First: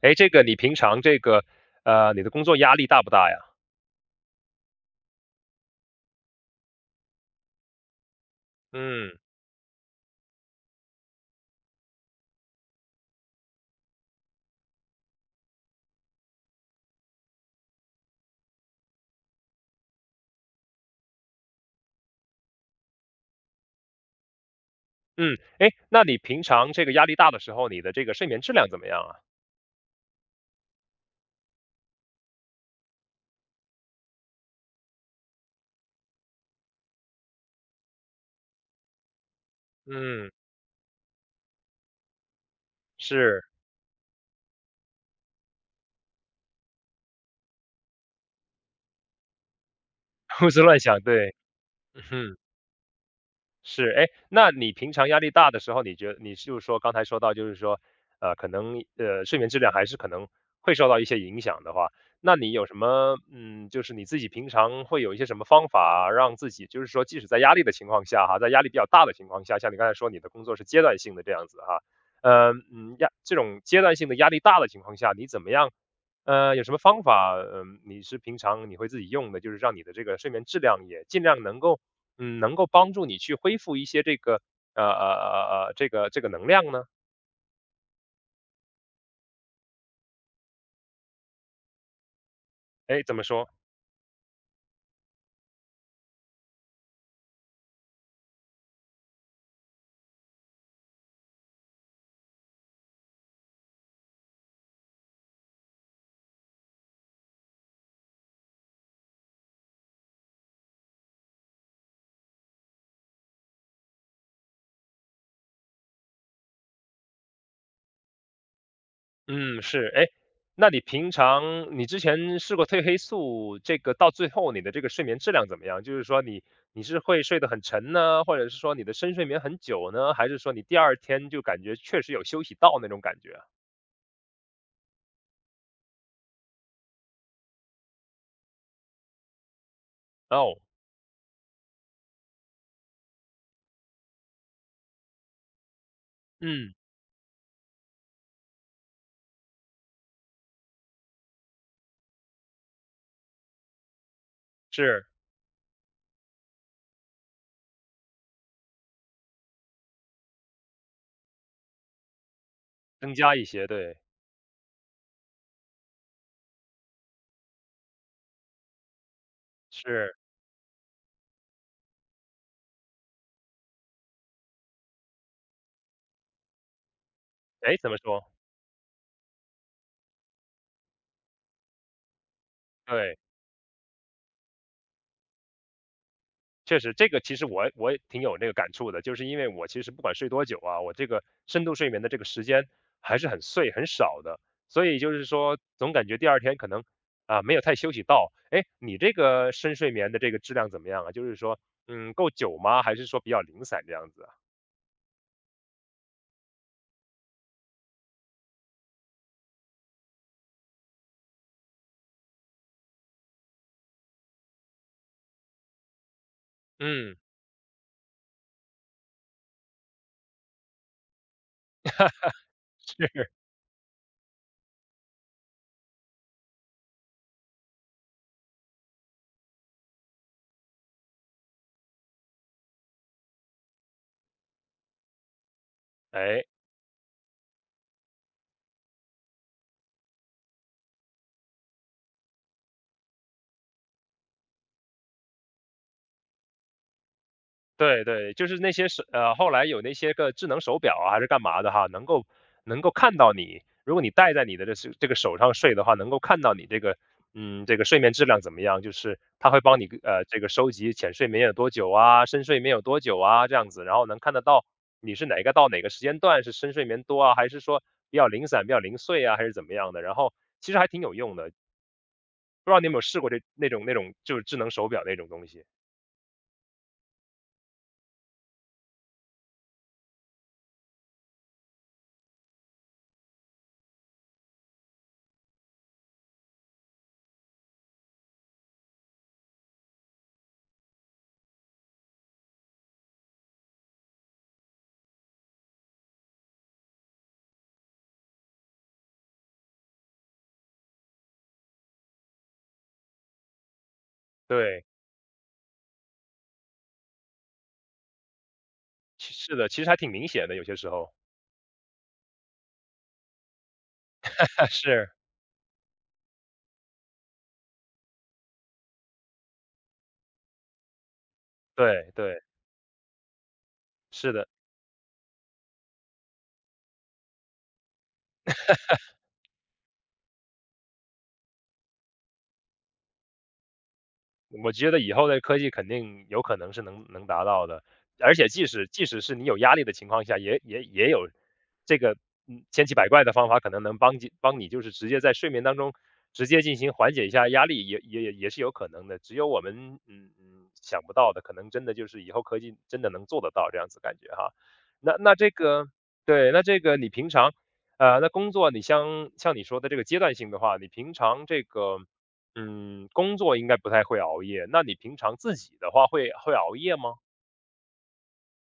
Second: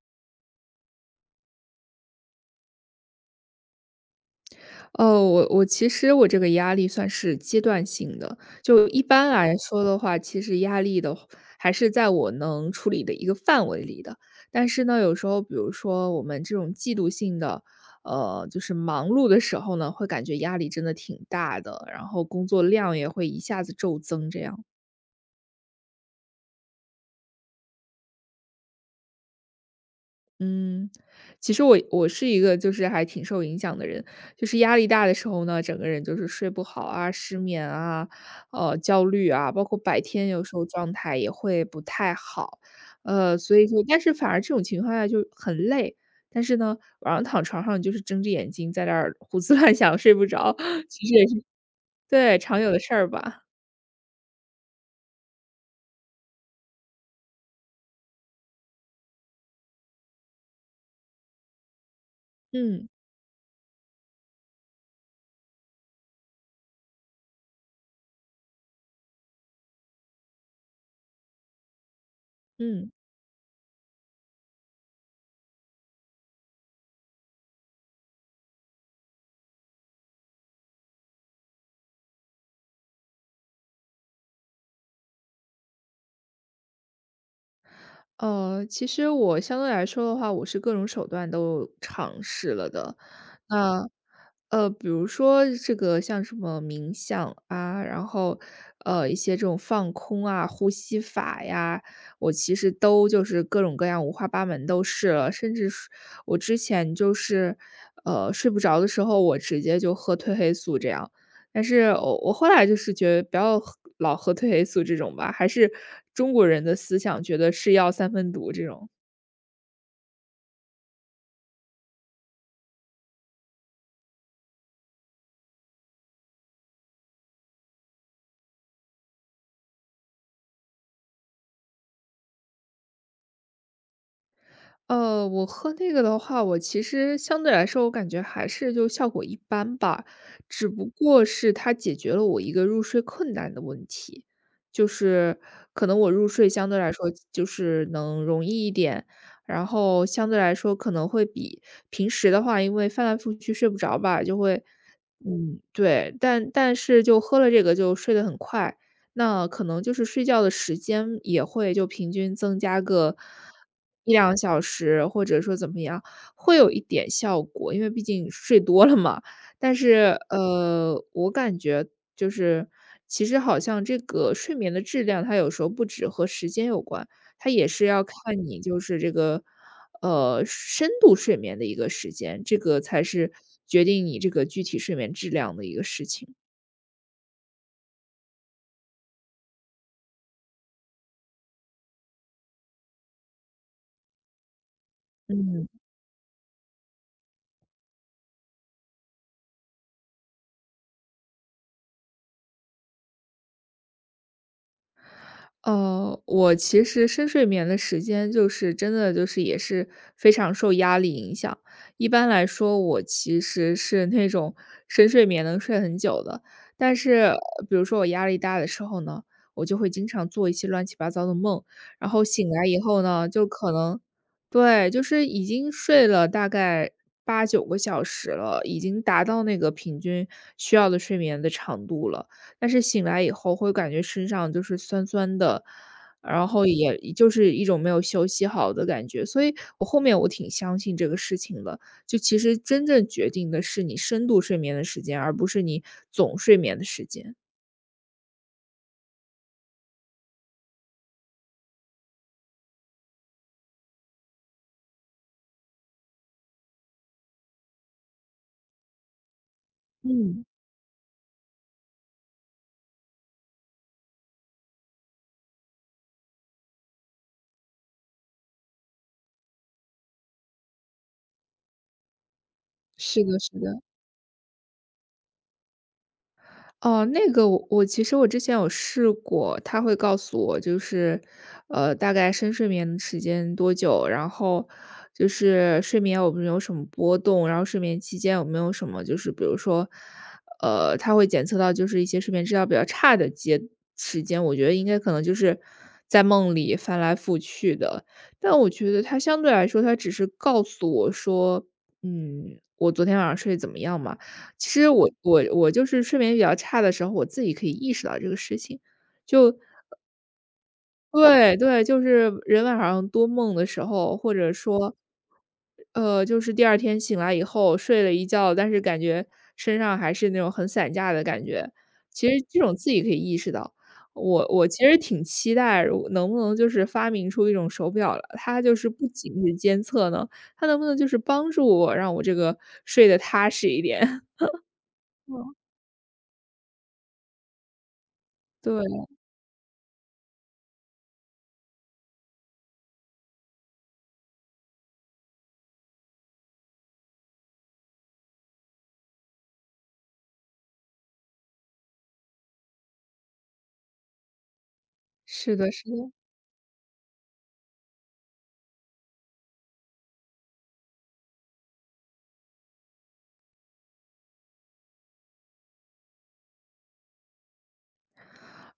哎，这个你平常这个，你的工作压力大不大呀？哦，我其实我这个压力算是阶段性的，就一嗯，般来说的话，其实压力的话还是在我能处理的一个范围里的。但是呢，有时候比如说我们这种季度性的，就是忙碌的时候呢，会感觉压力真的挺大的，然后工作量也会一下子骤增这样。嗯，哎，那你平常这个压力大的时候，你的这个睡眠质量怎么样啊？嗯，其实我是一个就是还挺受影响的人，就是压力大的时候呢，整个人就是睡不好啊、失眠啊、焦虑啊，包括白天嗯，有时候状态也会不太好，是 所以说，但是反而这种情况下就很累，但是呢，晚上躺床上就是睁着眼睛在那儿胡思乱想，睡不 胡着，思乱 想，其实也对，是嗯哼。对常有的事儿吧。是，哎，那你平常压力大的时候，你觉得你就是说刚才说到，就是说，可能睡眠质量还是可能会受到一些影响的话，那你有什嗯么就是你自己平常会有一些什么方法让自己，就是说即使在压力的情况下哈，在压力比较大的情况下，像你刚才说你的工作是阶段性的这样子哈，呃嗯。嗯压这种阶段性的压力大的情况下，你怎么样？有什么方法？嗯、你是平常你会自己用的，就是让你的这个睡眠质量也尽量能够能够帮助你去恢复一些这个能量呢？其实我相对来说的话，我是各种手段都尝试了的。哎，怎么说？那比如说这个像什么冥想啊，然后一些这种放空啊、呼吸法呀，我其实都就是各种各样五花八门都试了，甚至是我之前就是睡不着的时候，我直接就喝褪黑素这样。但是我后来就是觉得不要喝老喝褪黑素这种吧，还是中国人的思想觉得是药三分毒这种。嗯，是，哎，那你平常你之前试过褪黑素，这个到最后你的这个睡眠质量怎么样？就是说你是会睡得很沉呢，或者是说你的深睡眠很久呢，还是说你第二天就感觉确实有休息到那种感觉啊我喝那个的话，我其实相对来说，我感觉还是就效果一般吧，哦，只不过是它解决了我一个入睡困难的问题，就是可能我入睡相嗯，对来说就是能容易一点，然后相对来说可能会比平时的话，因为翻来覆去睡不着吧，就会，是嗯，对，但是就喝了这个就睡得很快，那可能就是睡觉的时间也会就平均增加增个加一些，对，一两小时，或者说怎么样，会有一点效果，因为毕竟睡多了嘛。但是，是，我感觉就是其实好像这个睡眠的质量，它有时候不止和时间有关，它也哎，是怎么要说？看你就是这个，深度睡眠的一个时间，这个才对。是决定你这个具体睡眠质量的一个事情。确实，这个其实我也挺有那个感触的，就是因为我其实不管睡多久啊，我这个深度睡眠的这个时间还是很碎很少的，所以就是说嗯。总感觉第二天可能啊没有太休息到。哎，你这个深睡眠的这个质量怎么样啊？就是说，嗯，够久吗？还是说比较零散这样子啊？我其实深睡眠的时间就是真的就是也是非常受压力影响。一般来说，我其实是那种深睡眠能睡很久的，但是嗯，比如说我压力大的时候呢，我就会经常做一些乱七八糟的梦，然后醒来以后呢，就可能对，就是已经睡了大概八九个小时了，已经达到那个平均需要的睡眠的长度了。但是醒来以后会感觉身上就是酸酸的，哎。然后也就是一种没有休息好的感觉。所以我后面我挺相信这个事情的，就其实真正决定的是你深度睡眠的时间，而不是你总睡眠的时间。对对，就是那些后来有那些个智能手表啊，还是干嘛的哈，能够看到你，如果你戴在你的这个手上睡的话，能够看到你这个睡眠质量怎么样，就是它会帮你这嗯，个收集浅睡眠有多久啊，深睡眠有多久啊这样子，然后能看得到你是哪个到哪个时间段是深睡眠多啊，还是说比较零散、比较零碎啊，还是怎么样的，然后其实还挺有用的，不知道你有没有试是过的，这是那的。种那种就是智能手表那种东西？哦，那个我其实我之前有试过，他会告诉我就是，大概深睡眠的时间多久，然后就是睡眠有没有什么波动，然后睡眠期间有没有什么就是比如说，他会检测到就是一些睡眠质量比较差的阶时间，我觉得应该可能就是在梦里翻来覆去的，但我觉得他相对来说，他只是告诉我说，嗯，我昨天晚上睡得怎么样嘛。其对，实我就是睡眠比较差的时候，我自己可以意识到这个事情。其是就的，其实还挺明显的，有些时候。对对，就是人晚上多梦的时候，或者 说，是，就是第二天醒来以后睡了一觉，但是感觉身上还是那种很散架的感觉。对其对，实这种自己可以意识到，是我的，我其实挺期待，如能不能就是发明出一种手表了，它就是不仅是监测呢，它能不能就是帮助我，让我这个睡得踏实一点？我觉得以后的嗯，科技肯定有可能是能达到的，而且即对，使即使是你有压力的情况下，也有这个千奇百怪的方法，可能能帮你就是直接在睡眠当中直接进行缓解一下压力，也是有可能的，只有我们想不到的，可能真的就是以后科技真的能做得到这样子感觉哈。那这是的是个的。对，那这个你平常。那工作你像你说的这个阶段性的话，你平常这个工作应该不太会熬夜，那你平常自己的话会熬夜吗？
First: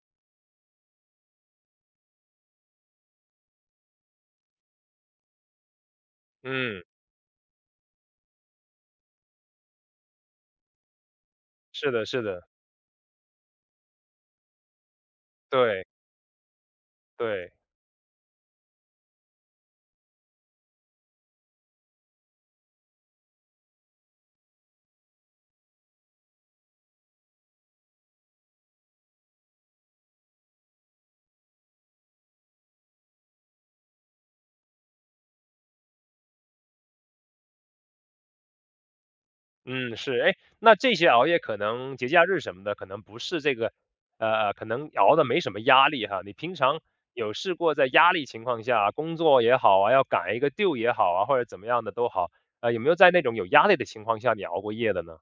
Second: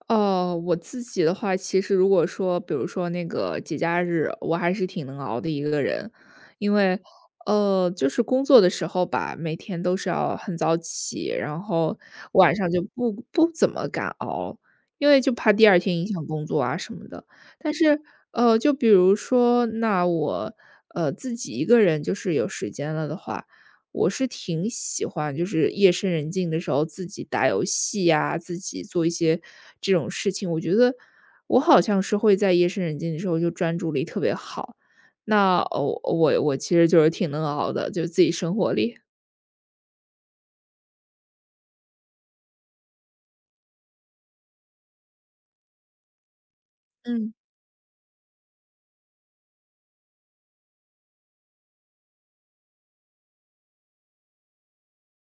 哦，我自己的话，其实如果说，比如说那个节假日，我还是挺能熬的一个人，因嗯，为，就是工作的时候吧，每天都是要很早起，然是后的，是的，晚上就不怎么敢熬，因为就怕第二对天影响工作啊什么的。对，但是，就比如说，那我自己一个人就是有时间了的话，我是挺喜欢，就是夜深人静的时候自己打游戏呀，自己做一些这种事情。我觉得我好像是会在夜深人静的时候就专注力特别好，那哦，我其实就是挺能熬的，就自己生活里。嗯，是，哎，那这些熬夜可能节假日什么的，可能不是这个，可能熬的没什么压力哈。你平常嗯。有试过在压力情况下，工作也好啊，要赶一个 due 也好啊，或者怎么样的都好，有没有在那种有压力的情况下你熬过夜的呢？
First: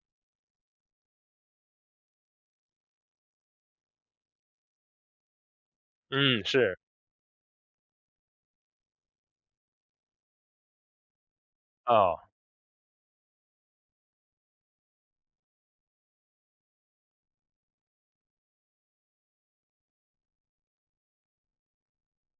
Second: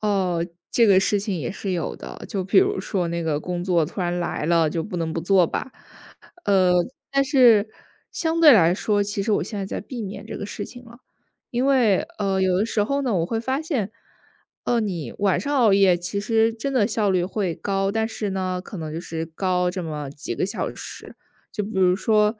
哦，这个事情也是有的，就比如说那个工作突然来了，就不能不做吧。嗯，呃，是，但是相对来说，其实我现在在避免这个事情了，因为哦，有的时候呢，我会发现，你晚上熬夜其实真的效率会高，但是呢，可能就是高这么几个小时。就比如说，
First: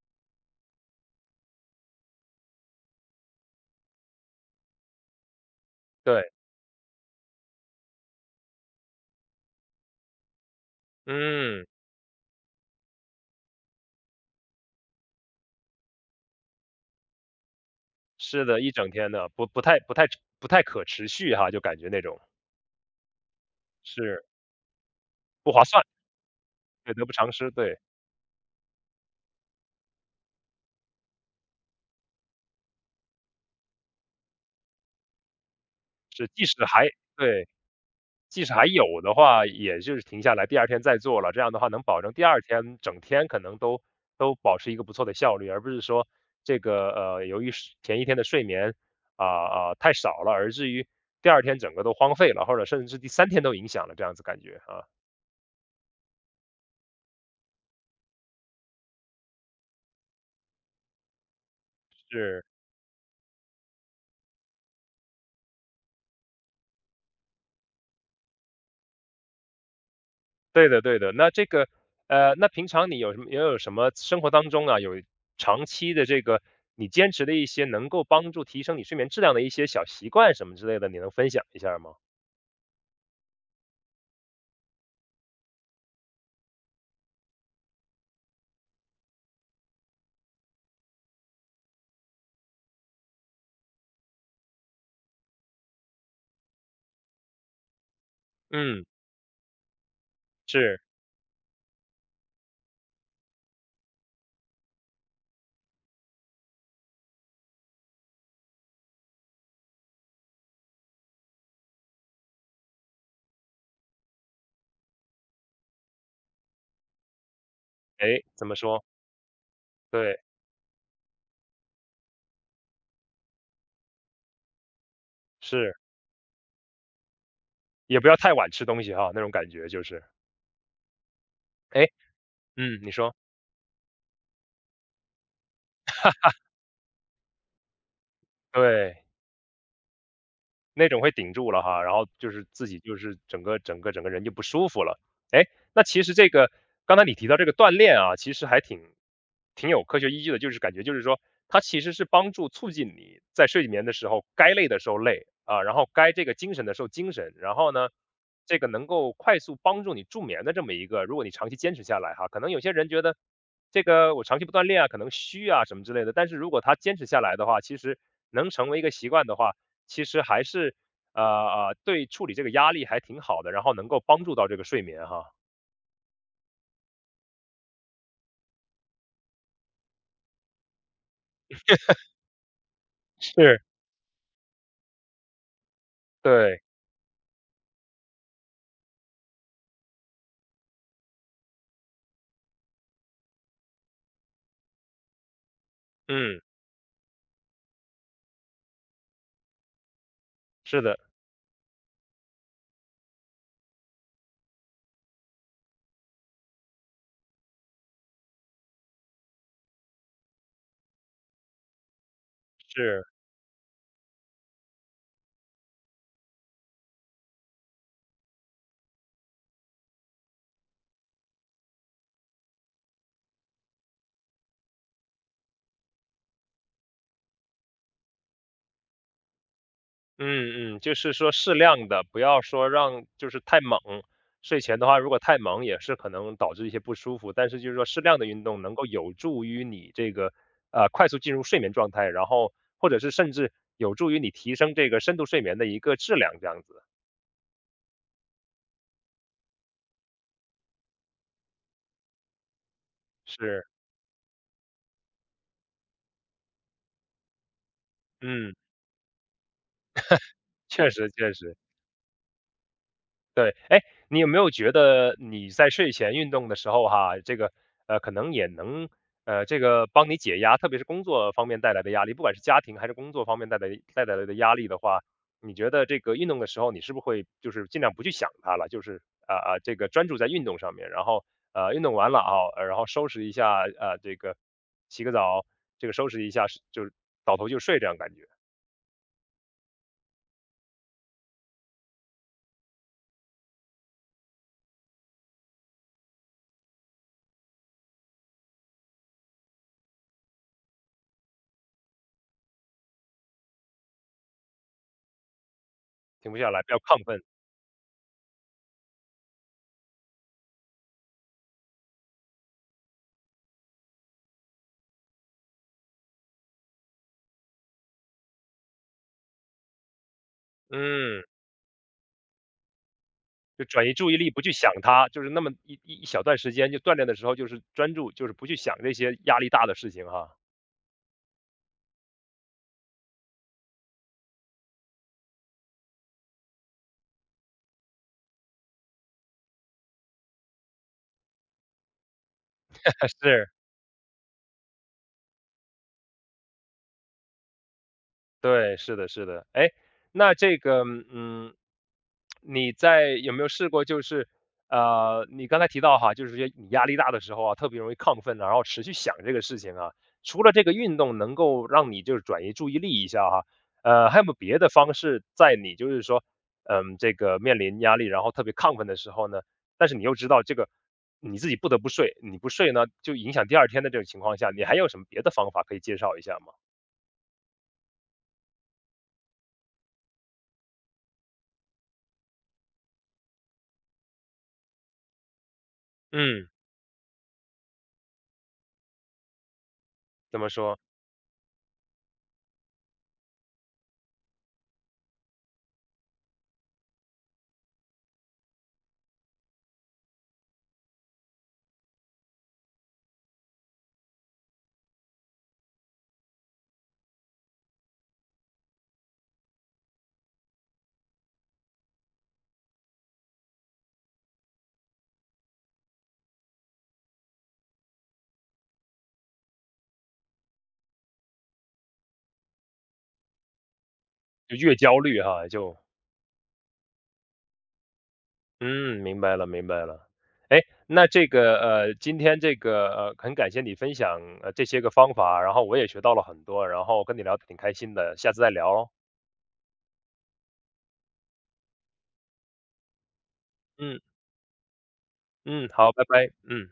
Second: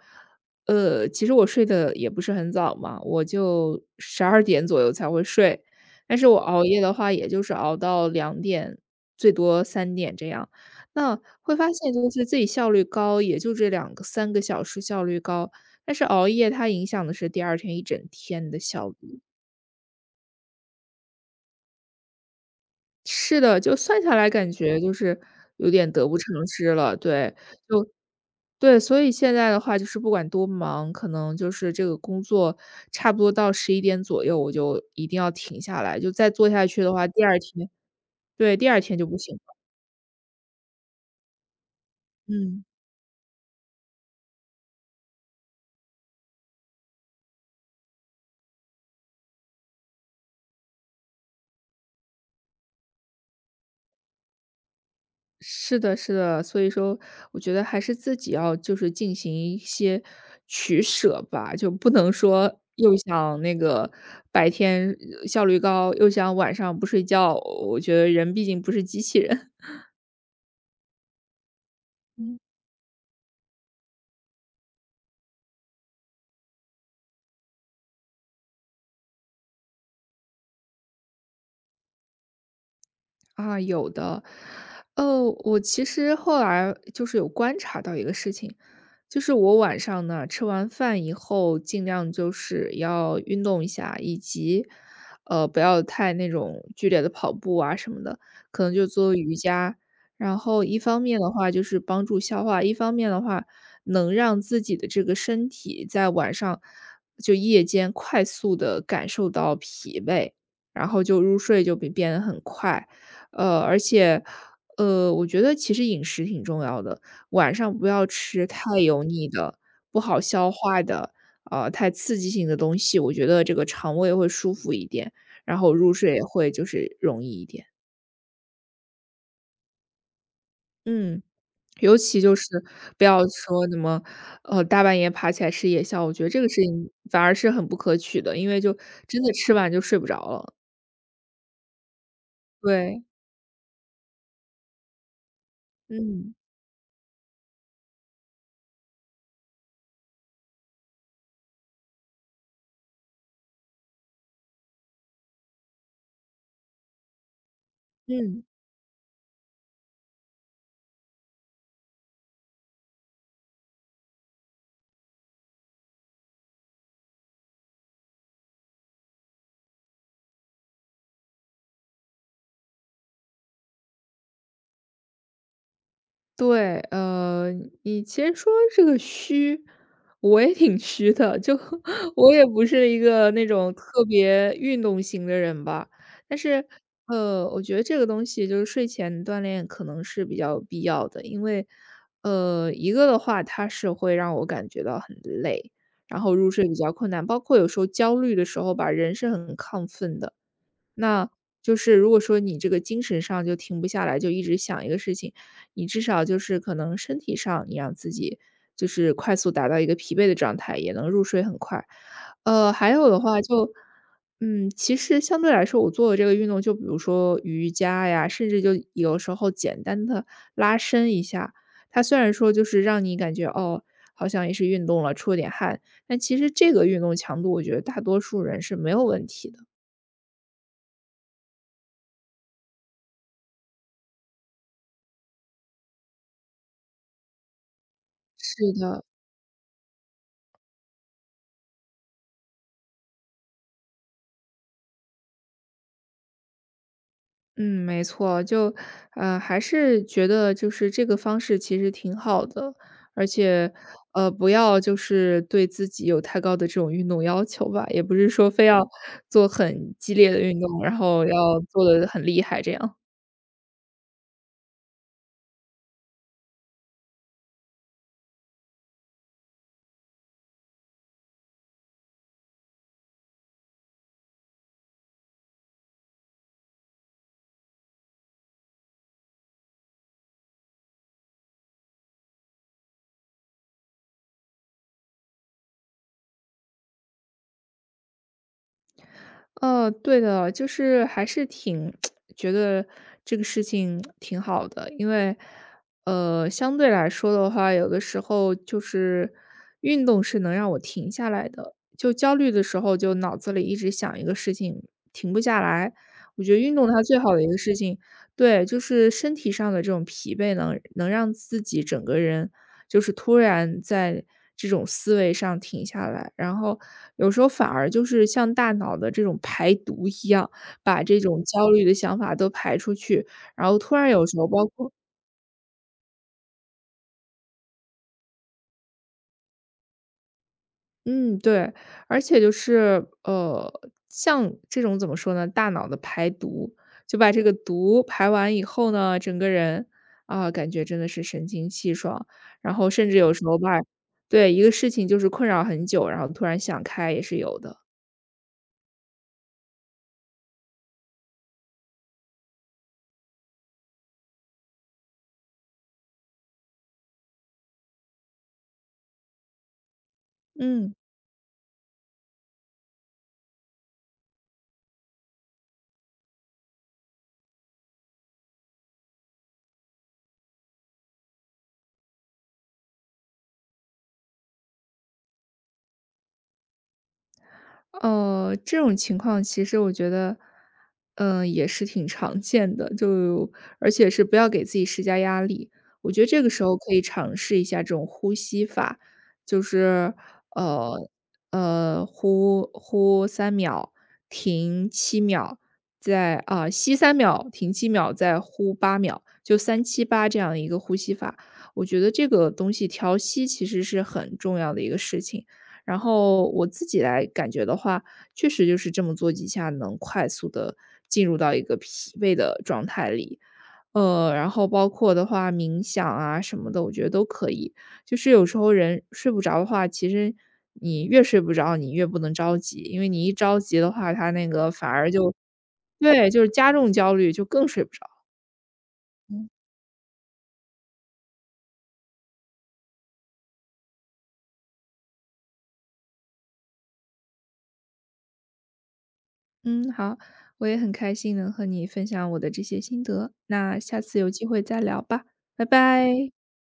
其实我睡得也不是很早嘛，我就12点左右才会睡。但对，是我熬夜的话，也就是熬到2点，最多3点这样。那会嗯。发现就是自己效率高，也就这两个三个小时效率高，但是熬夜它影响的是第二天一整是天的的，一效整天率。的，不太可持续哈，就感觉那种是的，就算下是来感觉就是不划有算，点得不偿失对，了，得不偿对，失，对，就对，所以现在的话就是不管多忙，可能就是这个工作差不多到11点左右，我就一定要停下来，就是再即做使下去还的话，第二对，天即使对，还第二有天就的不行了，话，也就是停下来，第二天再做了，这样的话能保证第二嗯。天整天可能都保持一个不错的效率，而不是说这个由于是前一天的睡眠太少了，而至于第二天整个都荒废了，或者甚至是第三天都影响了，这样子感觉啊，是的，是的，所以说我觉得还是自己要就是进行一些取舍吧，就不能是。说又想那个白天效率高，又想晚上不睡觉，我觉得人毕竟不是机器人。对的对的。那这个，那 平常你有什么也有什么生活当中啊，有长期的这个你坚持的一些能够帮助提升你睡眠质量的一些小习惯什么之类的，你能分享一下吗？啊，有的。我其实后来就是有观察到一个事情，就是我晚上呢吃完饭以后，尽量就是要运动一下，以及不要太那种剧烈的跑步啊什么的，可能嗯，就做瑜伽。然后一是。方面的话就是帮助消化，一方面的话能让自己的这个身体在晚上就夜间快速的感受到疲惫，然后就入睡就变得很快。而且，我觉得其实饮食挺重要的，晚上不要哎，吃怎么太说？油腻的、不好对，消化的，太刺激性的东西，我觉得这个肠胃会舒服一点，然后是，入睡也会就是容易一点。也不要太晚吃东西哈，那种感觉就是。嗯。哎，尤其就是嗯，你不说，要说什么，大半夜爬起来吃夜宵，我觉得这个事情反而是很不可取的，因为就对。真的吃完就睡不着了。那种会顶住了哈，然后就是自己就对，是整个人就不舒服了。哎，那其实这嗯。个刚才你提到这个锻炼啊，其实还挺有科学依据的，就是感觉就是说，它其实是帮助促进你在睡眠的时候，该累的时候累啊，然后该这个精神的时候精神，然后呢，嗯。这个能够快速帮助你助眠的这么一个，如果你长期坚持下来哈，可能有些人觉得这个我长期不锻炼啊，可能虚啊什么之类的，但是如果他坚持下来的话，其实能成为一个习惯的话。其实还是，对处理这个压力还挺好的，然后能够帮助到这个睡眠哈。对，你其实说这个虚，我也挺虚的，就 我也不是一个那是，种特别运动型的人吧。但对，是，我觉得这个东西就是睡前锻炼可能是比较有必要的，因为，一个的话，它是会让我感觉到很累，然后嗯，入睡比较困难，包括有时候焦虑的时候吧，人是很亢奋的。是的，那就是如果说你这个精神上就停不下来，就一直想一个事情，你至少就是可能身体上你让自己就是快速达到一个疲惫的状态，也能入睡很快。还是，有的话就，嗯，其实相对来说，我做的这个运动，就比如说瑜伽呀，甚至就有时候简单的拉伸一下，它虽然说就是让你感觉哦，好像也是运动了，出了点汗，但其实这个运动强度，我觉得大多数人是没有问题的。嗯，就是说适量的，不要说让就是太猛。睡前的话，如果太猛也是可能导致一些不舒服，但是就是说适量的运动是能够的，有助于你这个快速进入睡眠状态，然后或者是甚至有助于你提升这个深度睡眠的一个质量，这样子。嗯，没错，就还是觉得就是这个方式其实挺好的，而是，且不要就是对自己有太高的这种运动要求吧，也不是说嗯，非要做很激烈的运动，确然实后确实。要做的很厉害这样。对，哎，你有没有觉得你在睡前运动的时候哈，这个可能也能这个帮你解压，特别是工作方面带来的压力，不管是家庭还是工作方面带来的压力的话，你觉得这个运动的时候，你是不是会就是尽量不去想它了，就是这个专注在运动上面，然后运动完了啊，然后收拾一下这个洗个澡，这个收拾一下，就是倒头就睡这样感觉，对的，就是还是挺 觉得这个事情挺好的，因为相对来说的话，有的时候就是运动是能让我停下来的，就焦虑的时候，就脑子里一直想一个事情，停不下来。停不我下觉得来，比运较动它亢最奋，好的一个事情，对，就是身体上的这种疲惫能让自己整个人就是突然在这种思维上停下来，然后有时候反而就是像大脑的这种排毒一样，把这嗯。种焦虑的想法都排出去，就然后转移突然注意有力，时不候去包想括它，就是那么一小段时间，就锻炼的时候就是专注，就是不去想这些压力大的事情哈。嗯，对，而且就是像这种怎么说呢，大脑的排毒，就把这个毒排完以后呢，整个人啊，感觉真的是神清气爽，然后甚 至有时是。候吧，对，一个事情就是困扰很久，然后突然想开也是有的，对，是的，是的。哎，那这个，嗯，你在有没有试过，就是你刚才提到哈，就是说你压力大的时候啊，特别容易亢奋啊然后持续想这个事情啊。除了这个嗯。运动能够让你就是转移注意力一下哈，还有没有别的方式，在你就是说，这个面临压力，然后特别亢奋的时候呢，但是你又知道这个你自己不得不睡，你不睡呢，就影响第二天的这种情况下，你还有什么别的方法可以介绍一下吗？这种情况其实我觉得，嗯、也是挺常见的，就而且是不要给自己施加压力。我觉得这嗯，个时候可以尝试一下这种呼吸法，就是怎么说？呃呼三秒，停七秒，再吸三秒，停七秒，再呼8秒，就378这样一个呼吸法。我觉得这个东西调息其实是很重要的一个事情。然后我自己来感觉的话，确实就是这么做几下，能快速的进入到一个疲惫的状态里。然后包括的话，冥想啊什么的，我觉得都可以。就是有时候人睡不着的话，其实你越睡不着，你越不能着急，因为你一着急的话，他那就个越反焦而虑就哈，就对，就是加重焦虑，就更睡不着。嗯，明白了，明白了。哎，那这个今天这个很感谢你分享这些个方法，然后我也学到了很多，然后跟你聊得挺开心的，下次再聊喽。嗯，好，我也很开心能和你分享我的这些心得，那下嗯次有机会再聊吧，拜嗯，好，拜拜。拜，嗯。